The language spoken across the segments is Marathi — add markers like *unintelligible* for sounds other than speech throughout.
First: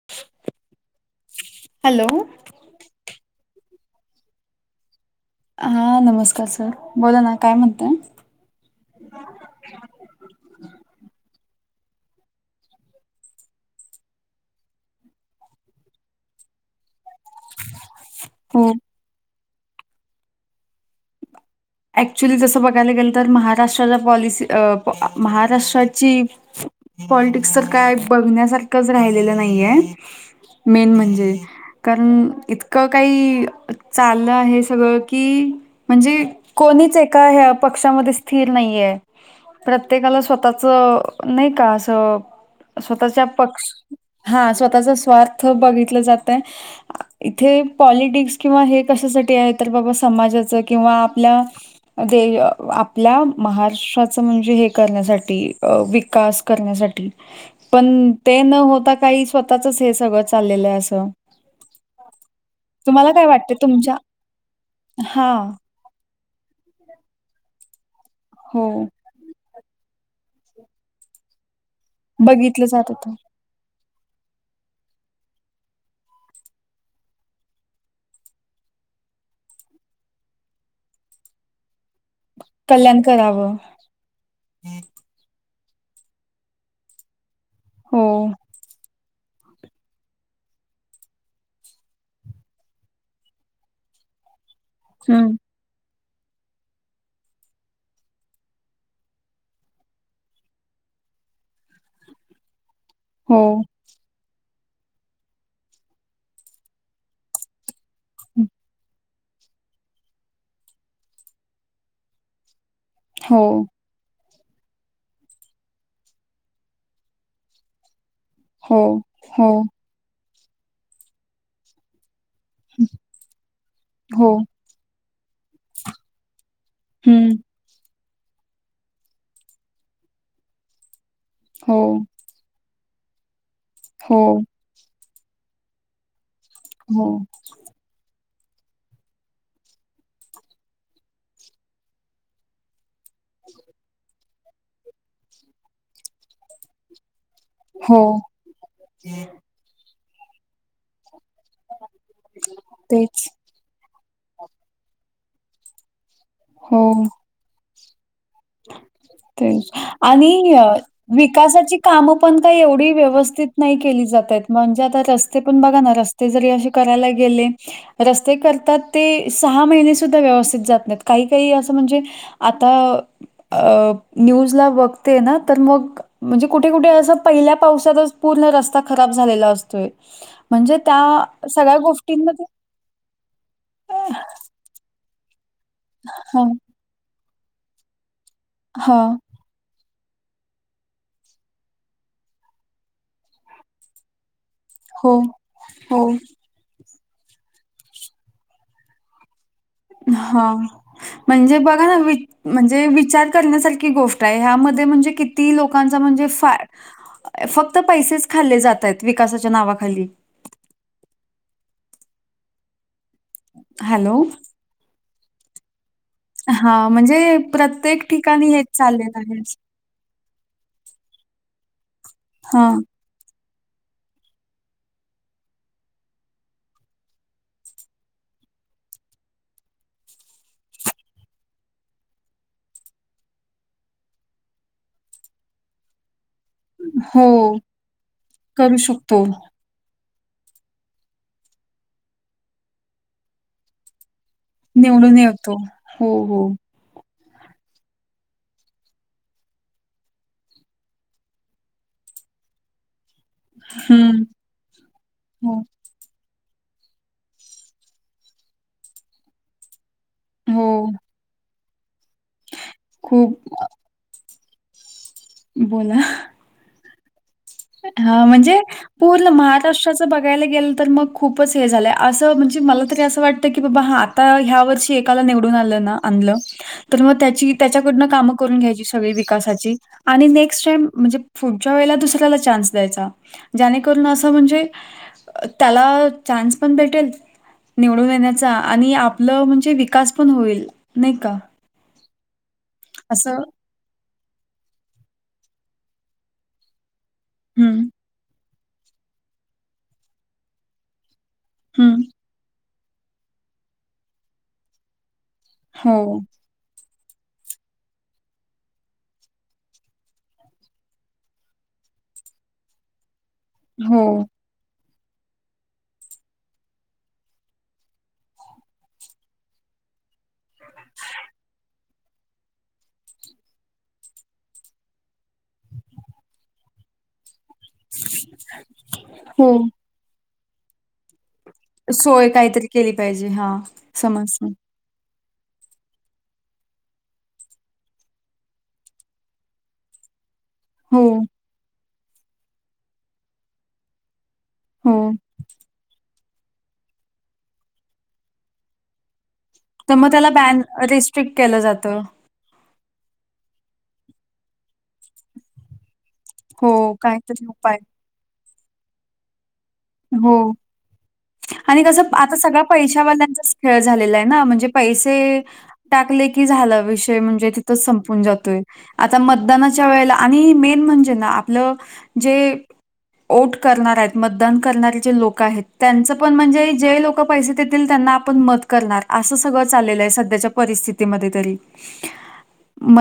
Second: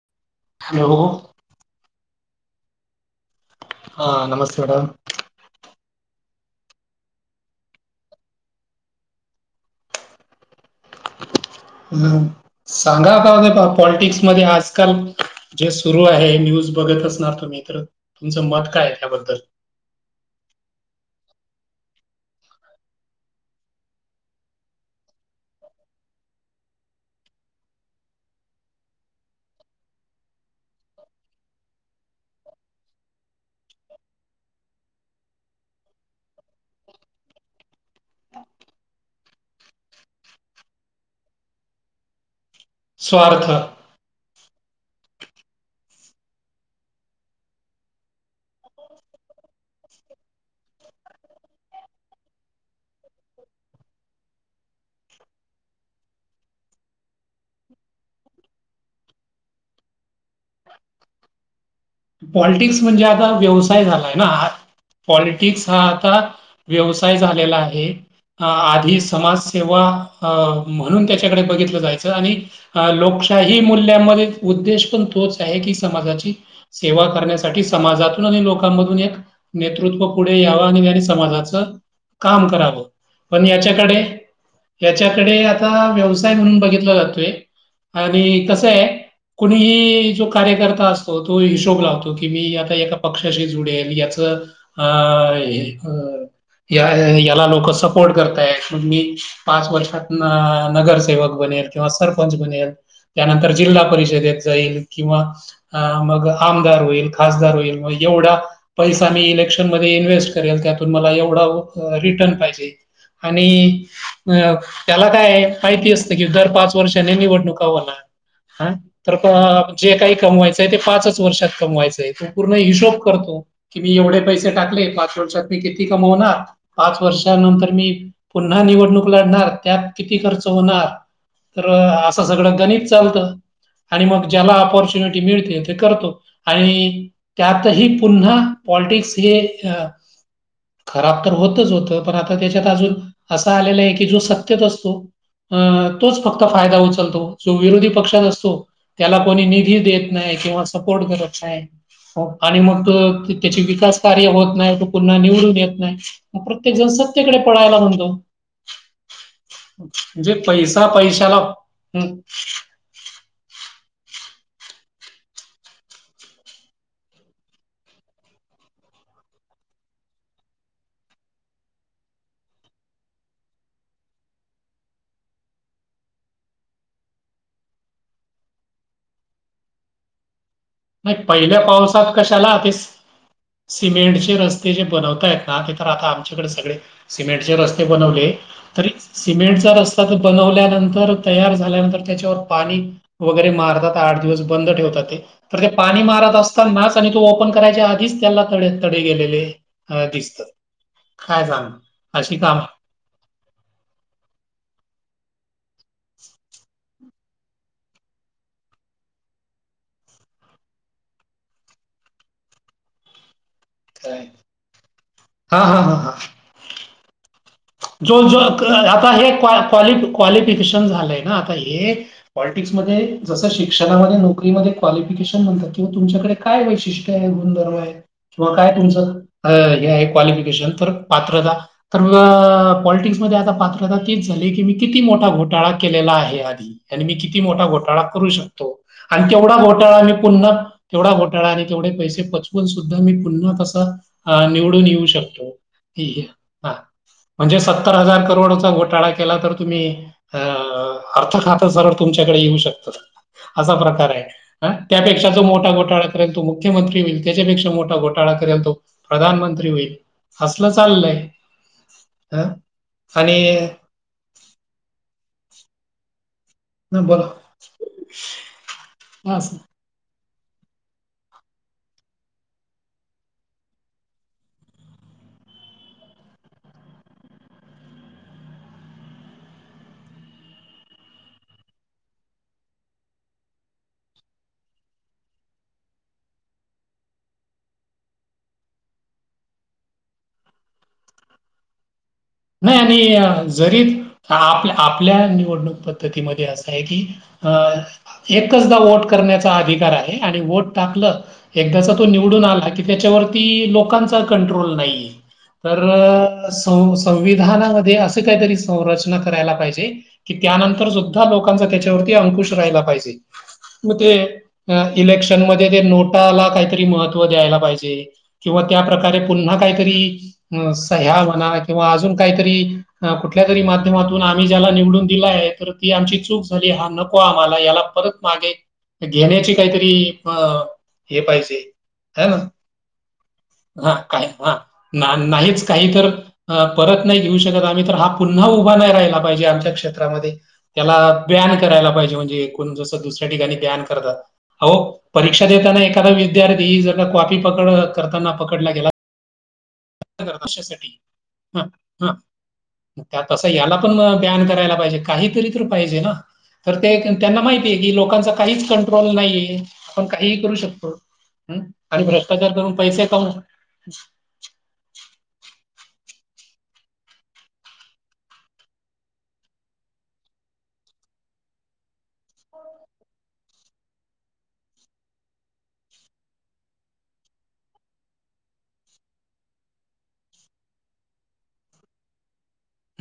*unintelligible* हॅलो. हॅलो. हा नमस्ते मॅडम. हा नमस्कार सर बोला ना काय म्हणताय. हो. *unintelligible* सांगा का पॉलिटिक्स मध्ये आजकाल जे सुरू आहे न्यूज बघत असणार तुम्ही तर तुमचं मत हो काय त्याबद्दल ॲक्च्युली जसं बघायला गेलं तर महाराष्ट्राच्या पॉलिसी महाराष्ट्राची पॉलिटिक्स तर काय बघण्यासारखंच राहिलेलं नाहीये. मेन म्हणजे. कारण इतकं काही चाललं आहे सगळं की म्हणजे कोणीच एका ह्या पक्षामध्ये स्थिर नाहीये. प्रत्येकाला स्वतःच नाही का असं स्वतःच्या स्वार्थ पक्ष हा स्वतःचा स्वार्थ बघितलं जातय. इथे पॉलिटिक्स किंवा हे कशासाठी आहे तर बाबा समाजाचं किंवा आपल्या आपल्या महाराष्ट्राचं म्हणजे हे करण्यासाठी विकास करण्यासाठी पण ते न होता काही स्वतःचच हे सगळं चाललेलं आहे असं पॉलिटिक्स म्हणजे तुम्हाला काय आता वाटते व्यवसाय तुमच्या झालाय ना हां, पॉलिटिक्स हा आता व्यवसाय झालेला आहे हो आधीच समाजसेवा म्हणून त्याच्याकडे बघितलं जायचं, आणि बघितलं जात होतं. लोक काही मूल्यांमध्ये उद्देश पण तोच आहे की, समाजाची सेवा करण्यासाठी समाजातून आणि लोकांमधून एक नेतृत्व पुढे यावं *unintelligible* समाजाचं काम करावं कल्याण पण करावं. याच्याकडे याच्याकडे आता व्यवसाय म्हणून बघितला जातोय, हो, आणि कसंय कोणीही जो कार्यकर्ता असतो तो हिशोब लावतो की मी आता एका पक्षाशी जुडेल याच अ हं, या याला लोक सपोर्ट करताय म्ह मी पाच वर्षात नगरसेवक बनेल, किंवा सरपंच बनेल. हो, त्यानंतर जिल्हा परिषदेत जाईल किंवा अं, आमदार होई खासदार होईल मग एवढा हं. पैसा इलेक्शन मध्ये इन्व्हेस्ट करेल त्यातून मला एवढा रिटर्न पाहिजे. हो, आणि अ त्याला काय माहिती असतं, की दर पाच वर्षाने निवडणुका होणार. हा हो, तर हो, जे काही कमवायचंय ते पाचच वर्षात कमवायचंय पूर्ण हिशोब करतो की, मी एवढे हो, पैसे टाकले पाच वर्षात मी किती कमवणार? पाच हं, वर्षानंतर मी पुन्हा निवडणूक लढणार त्यात किती खर्च होणार तर हो, अस सगळं गणित चालत आणि हो, मग ज्याला पॉर्च्युनिटी मिळते ते करतो. आणि हो, त्यातही पुन्हा पॉलिटिक्स हे अ खराब तर होतच होतं पण आता त्याच्यात अजून असं आलेलं आहे की जो सततेत असतो अ तोच फक्त फायदा उचलतो. जो विरोधी हो, पक्षात असतो त्याला कोणी निधी देत नाही किंवा सपोर्ट करत हो आणि मग तेच. त त्याचे विकास कार्य होत नाही तो पुन्हा निवडून येत नाही. प्रत्येक जण सत्तेकडे पळायला म्हणतो. ते म्हणजे आणि पैसा पैशाला विकासाची हं, कामं पण का एवढी व्यवस्थित नाही केली जात आहेत म्हणजे आता रस्ते पण बघा ना रस्ते जरी असे करायला गेले. रस्ते करतात ते सहा महिने सुद्धा व्यवस्थित जात नाही काही काही असं म्हणजे आता अ न्यूजला बघते ना तर मग म्हणजे कुठे कुठे अस पहिल्या पावसातच पूर्ण रस्ता खराब झालेला असतोय म्हणजे त्या नाही पहिल्या सगळ्या पावसात गोष्टींमध्ये कशाला ते सिमेंटचे रस्ते बताय तर आता आमच्याकडे हां, सगळे सिमेंटचे रस्ते बनवले तरि हां. सिमेंटचा रस्ता तर बनवल्यानंतर तयार झाल्यानंतर त्याच्यावर पाणी वगैरे मारतात आठ दिवस बंद ठेवतात हो, ते तर ते हो. पाणी मारा असना आणि तो ओपन करायच्या आधीच त्याला त तडे गेलेले. अ, हो दिसतात. काय म्हणजे सांगू? बघा ना वि अशी कामं. म्हणजे विचार गोष्ट आहे ह्यामध्ये म्हणजे किती लोकांचा म्हणजे फा फक्त पैसेच खाल्ले जात आहेत विकासाच्या नावाखाली हॅलो हा हा हा हा हा म्हणजे प्रत्येक ठिकाणी हेच चाललेलं आहे. क्ल क्वालिफिकेशन झालंय ना आता हे हां, पॉलिटिक्समध्ये जसं शिक्षणामध्ये नोकरीमध्ये क्वालिफिकेशन म्हणतात किंवा तुमच्याकडे काय वैशिष्ट्य आहे गुणधर्म आहे. किंवा काय तुमचं हे आहे क्वालिफिकेशन तर पात्र द तर म पॉलिटिक्स मध्ये आता पात्रता तीच झाली की मी किती मोठा घोटाळा केलेला आहे आणि मी हो. किती मोठा घोटाळा करू शकतो आणि तेवढा घोटाळा मी पुन्हा तेवढा घोटाळा आणि तेवढे पैसे पचवून सुद्धा मी पुन्हा कसा ह निवडून येऊ शकतो येतो. हो, हो. हा म्हणजे सत्तर हजार करोडचा घोटाळा केला तर तुम्ही अ अर्थ खात सरळ तुमच्याकडे येऊ शकतं असा प्रकार हं. आहे त्यापेक्षा जो हो, मोठा घोटाळा ेल तो मुख्यमंत्री होईल त्याच्यापेक्षा मोठा घोटाळा करेल तो प्रधानमंत्री होईल हो. अससल चाललंय हं आणि खूप अ, बोला ह बोला हा म्हणजे पूर्ण हां, असं. महाराष्ट्रा असं बघायला गेलं तर मग खूपच हे झालं आहे असं म्हणजे मला तरी असं वाटतं की बाबा हा आ आता ह्या वर्षी एकाला निवडून आलं ना आणलं तर मग त्याची त्याच्याकडनं कामं करून घ्यायची सगळी विकासाची आणि नेक्स्ट टाइम म्हणजे पुढच्या वेळेला दुसऱ्या ल चा द ज अस म्हणे त्याला चान्स पण भेटेल निवडून येण्याचा आणि आपलं म्हणजे विकास पण होईल नाही का नाही असं आणि जरी आपल्या आपल्या निवडणूक पद्धतीमध्ये असं आहे की अ हं, एकचदा वट करण्याचा अधिकार आहे आणि वट टाकलं एकदा हं. तो त्या लोकां कं्र नाही हो, संविधानामध्ये असे काहीतरी संरचना करायला पाहिजे कि त्यानंतर सुद्धा लोकांचा त्याच्यावरती अंकुश राहिला पाहिजे मग हो, ते इलेक्शन मध्ये ते नोटाला काहीतरी महत्त्व द्यायला पाहिजे किंवा त्या प्र्रकारे पुन्हा काहीतरी अ सह्या म्हणा किंवा अजून काहीतरी कुठल्या तरी माध्यमातून आम्ही ज्याला निवडून दिलाय तर ती आमची चूक झाली हा न आम्हाला याला परत मागे घेण्याची हो. काहीतरी ब हे पाहिजे. है सोय ना काहीतरी केली पाहिजे हा काय हा *unintelligible* ना नाहीच काही तर परत नाही घेऊ शकत आम्ही तर हा पुन्हा उभा नाही राहिला पाहिजे आमच्या क्षेत्रामध्ये त्याला हो, बॅन करायला पाहिजे म्हणजेण जसं दुसऱ्या ठिकाणी बॅन करतात अ हो. शिकक्षा देताना एखादा विद्यार्थी ही जर कॉपी पकड करताना पकडला गेला तर मग त्याला बॅन रेस्ट्रिक्ट केलं जातं त्यात तसं याला पण ब्यान करायला पाहिजे काहीतरी तर पाहिजे ना हो, तर ते त्यांना काहीतरी माहितीय उपाय की लोकांच काहीच कंट्रोल नाही आहे आपण हो. काहीही करू शकतो कसं आणि आता भ्रष्टाचार सगळा करून पैसे कमवू पैशावाल्यांचाच खेळ झालेला आहे ना म्हणजे पैसे टाकले की झाला विषय म्हणजे तिथंच संपून जातोय. आता मतदानाच्या वेळेला आणि मेन म्हणजे ना आपलं जे ओट करणार आहेत मतदान करणारी जी लोक आहेत त्यांच पण म्हणजे जे लोक पैसे देतील त्यांना आपण मत करणार असं सगळं चाललेलं आहे सध्याच्या परिस्थितीमध्ये तरी.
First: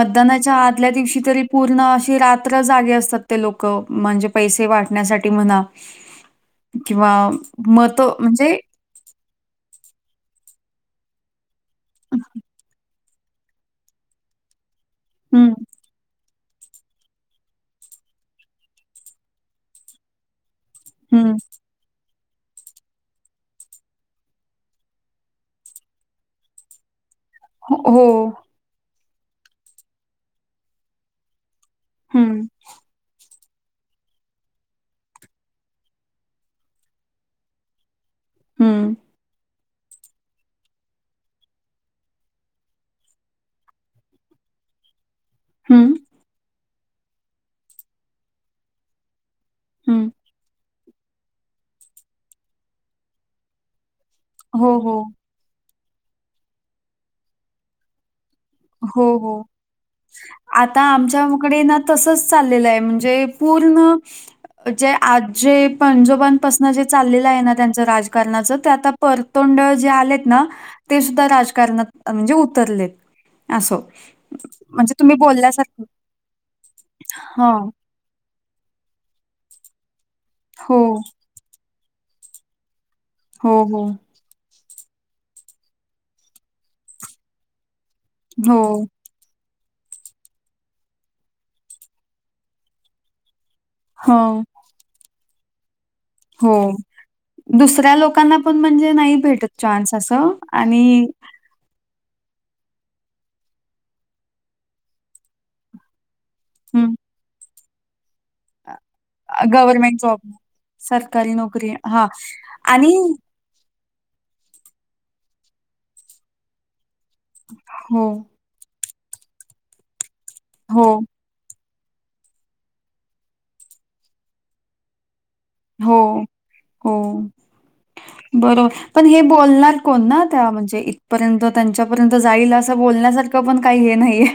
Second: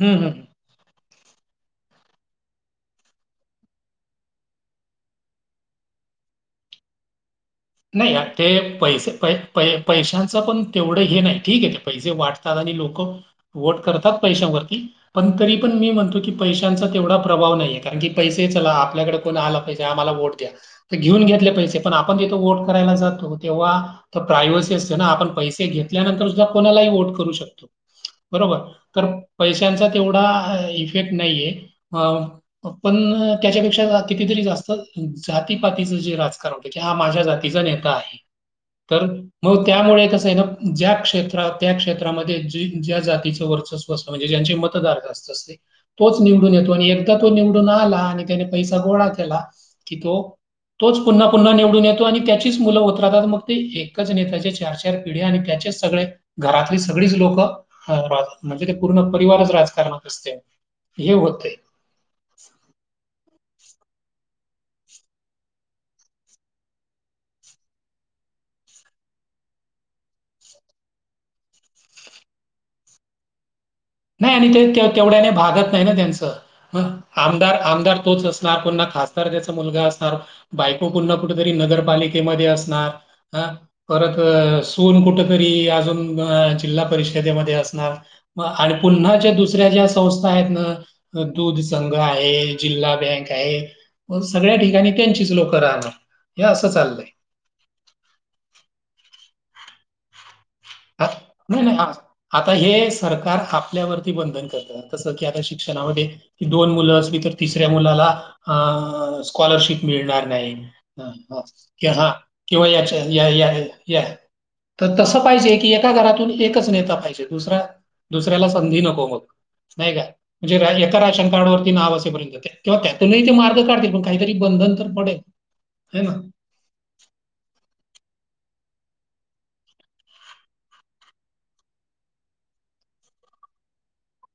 हम्म हम्म. आदल्या दिवशी तरी पूर्ण अशी रात्र जागे असतात ते लोक म्हणजे पैसे वाटण्यासाठी म्हणा किंवा मतं नाही ते म्हणजे पैसे प प पैशांचं पण तेवढं हे नाही ठीकय ते पैसे वाटतात आणि लोक ओट करतात पैशावरती पण हं, तरी पण मी म्हणतो की की पैशांचा तेवढा प्रभाव नाही आहे कारण की पैसे चला आपल्याकडे कोण आला पैसे आम्हाला वोट द्या. त घेऊन हं. घेतले पैसे पण आपण तिथे वोट करायला जातो तेव्हा तर प्रायव्हसी असते ना आपण पैसे घेतल्यानंतर सुद्धा कोणालाही वोट करू शकतो. हो. बरोबर तर पैशांचा तेवढा इफेक्ट नाहीेये. अ हं, आपण त्याच्यापेक्षा कितीतरी जास्त जातीपातीच जे राजकारण होत की हा माझ्या जातीचा नेता आहे. हम्म तर मग त्यामुळे कसं आहे ना ज्या क्षेत्रात त्या क्षेत्रामध्ये ज्या जातीचं वर्चस्व म्हणजे ज्यांचे मतदार अस हं, तोच निवडून येतो आणि एकदा तो निवडून आला आणि त्याने पैसा गोळा केला की हं. तो तोच पुन्हा पुन्हा निवडून येतो आणि त्याचीच मुलं होत राहतात मग ते एकच नेता चार हो, चार हो. पिढ्या आणि त्याचेच सगळे घरातली सगळीच लोकं राहता म्हणजे ते हो, पूर्ण हो. परिवारच राजकारणात असते हे होते. तसच चाललेलं आहे म्हणजे पूर्ण जे आजे पंजोबांपासून जे चाललेलं आहे ना त्यांचं राजकारणाचं ते आता परतोंड जे आलेत ना ते सुद्धा राजकारणात म्हणजे उतरलेत असो नाही आणि ते तेवढ्याने भागत नाही ना त्यांचं मग आमदार हां. आमदार तोच अस ना कोण खासदार त्याचा मुलगा असणार हो, बायको कुठ ना कुठेतरी नगरपालिकेमध्ये असणार. हा हो, हो. परत अ सून कुठ तरी अजून जिल्हा परिषदेमध्ये असणार. मग हो, आ पुन्हाच्या दुसऱ्या ज्या संस्था आहेत ना दूध संघ आहे जिल्हा बँक आहे. हो, सगळ्या ठिकाणी त्यांचीच लोकं राहतात. हो दुसऱ्या लोकांना पण म्हणजे नाही भेटत चान्स असं आणि आ- नाही नाही आता हे सरकार आपल्यावरती बंधन करतात तसं की आता शिक्षणामध्ये की दोन हं, मुलं असली तर तिसऱ्या मुलाला अ स्कॉलरशिप गव्हर्नमेंट जॉब, मिळणार नाही सरकारी नोकरी की हां. हा किंवा आणि याच्या या या या तर तसं पाहिजे की एका घरातून एकच नेता पाहिजे हो दुऱ्याला संधी नको नाही का हो म्हणे *inaudible* डवरती नाव असेपर्यंत किंवा त्यातूनही ते मार्ग काढतील पण काहीतरी बंधन तर पडेल हो है ना हो बरो पण हे बोलणार कोण ना त्या म्हणजे इथपर्यंत त्यांच्यापर्यंत जाईल असं बोलण्यासारख तो पण काही हे नाहीये.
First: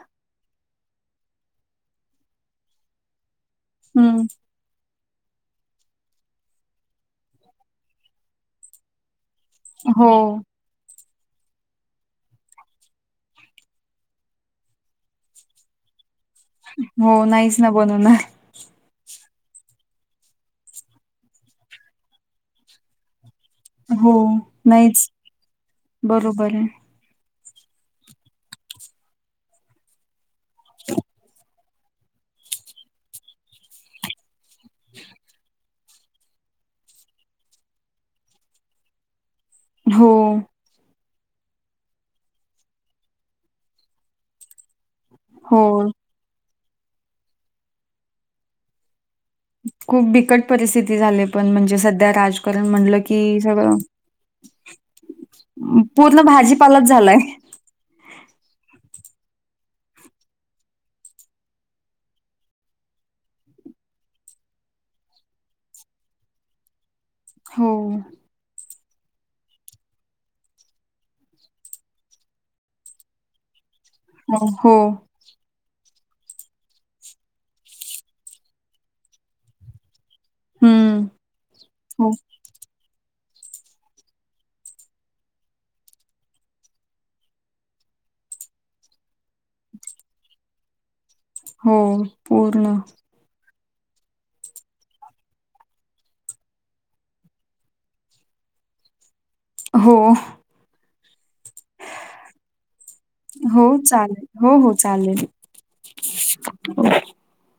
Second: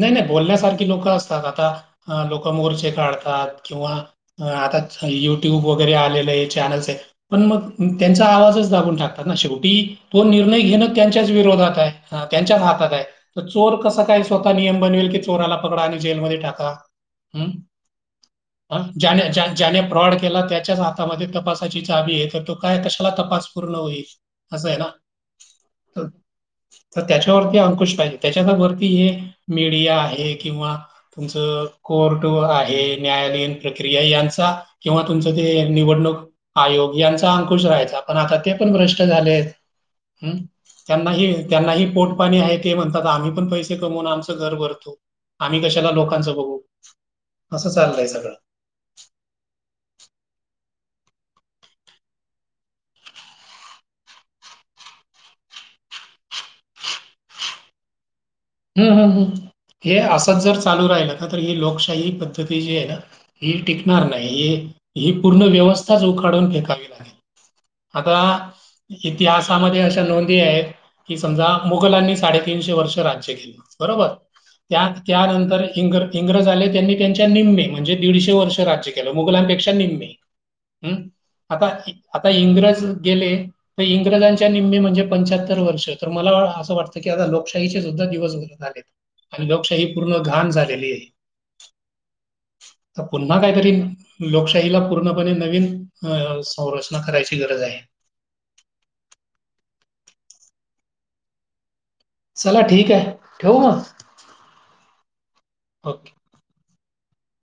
नाही नाही बोलण्यासारखी लोक असतात आता लोक मोर्चे काढतात. किंवा हम्म अ आता युट्यूब वगैरे आलेलं हे चॅनल्स आहे पण मग त्यांचा आवाजच दाबून टाकतात ना शे हो तो निर्णय घेण त्यांच्याच विरोधात आहे त्यांच्याच हातात आहे चोर कस काय स्वतः नियम बनवेल की चोराला पकडा आणि जेलमध्ये टाका हो नाहीच ना बनवणार ह ज्याने ज्याने फ्रॉड केला त्याच्याच हातामध्ये तपासाची जाबी येत तो काय कशाला तपास पूर्ण होईल? हो असं आहे ना. नाहीच तर बरोबर आहे तर त्याच्यावरती अंकुश पाहिजे त्याच्या वरती हे मीडिया आहे किंवा तुमचं कोर्ट आहे न्यायालयीन प्रक्रिया यांचा किंवा तुमचं ते निवडणूक आयोग यांचा अंकुश राहायचा पण आता ते पण भ्रष्ट झालेत हो हम्म त्यांनाही त्यांनाही पोट पाणी आहे ते म्हणतात आम्ही पण पैसे कमवणार फक्त घर भरु हो आम्ही कशाला लोकांचं बघू असं चाललंय सगळं खूप बिकट परिस्थिती झाली पण म्हणजे सध्या राजकारण म्हटलं की सगळं *unintelligible* पूर्ण भाजीपालच झालाय हम् ह ह हे असंच जर चालू राहिल ना तर ही लोकशाही पद्धती जी आहे ना ही टिकणार नाही हे ही पूर्ण व्यवस्थाच उखडून फेकावी लागेल. हो आता इतिहासामध्ये अशा नोंदी आहेत की समजा मुघलांनी साडेतीनशे वर्ष राज्य केली. बरोबर हो हो त्यात त्यानंतर इंग इंग्रज आले त्यांनी त्यांच्या निम्मे म्हणजे दीडशे वर्ष राज्य केलं मुघलांपेक्षा निम्मे हम्म आता हो आता इंग्रज गेले इंग्रजांच्या निम्मे म्हणजे पंच्याहत्तर वर्ष तर मला असं वाटतं की आता लोकशाहीचे सुद्धा दिवस हे झालेत आणि लोकशाही पूर्ण घाण झालेली आहे. हो पूर्ण आता पुन्हा काहीतरी लोकशाहीला पूर्णपणे नवीन अ संरचना करायची गरज आहे. हो. चला ठीक आहे ठेवू हो म चालेल हो हो चालेल ओके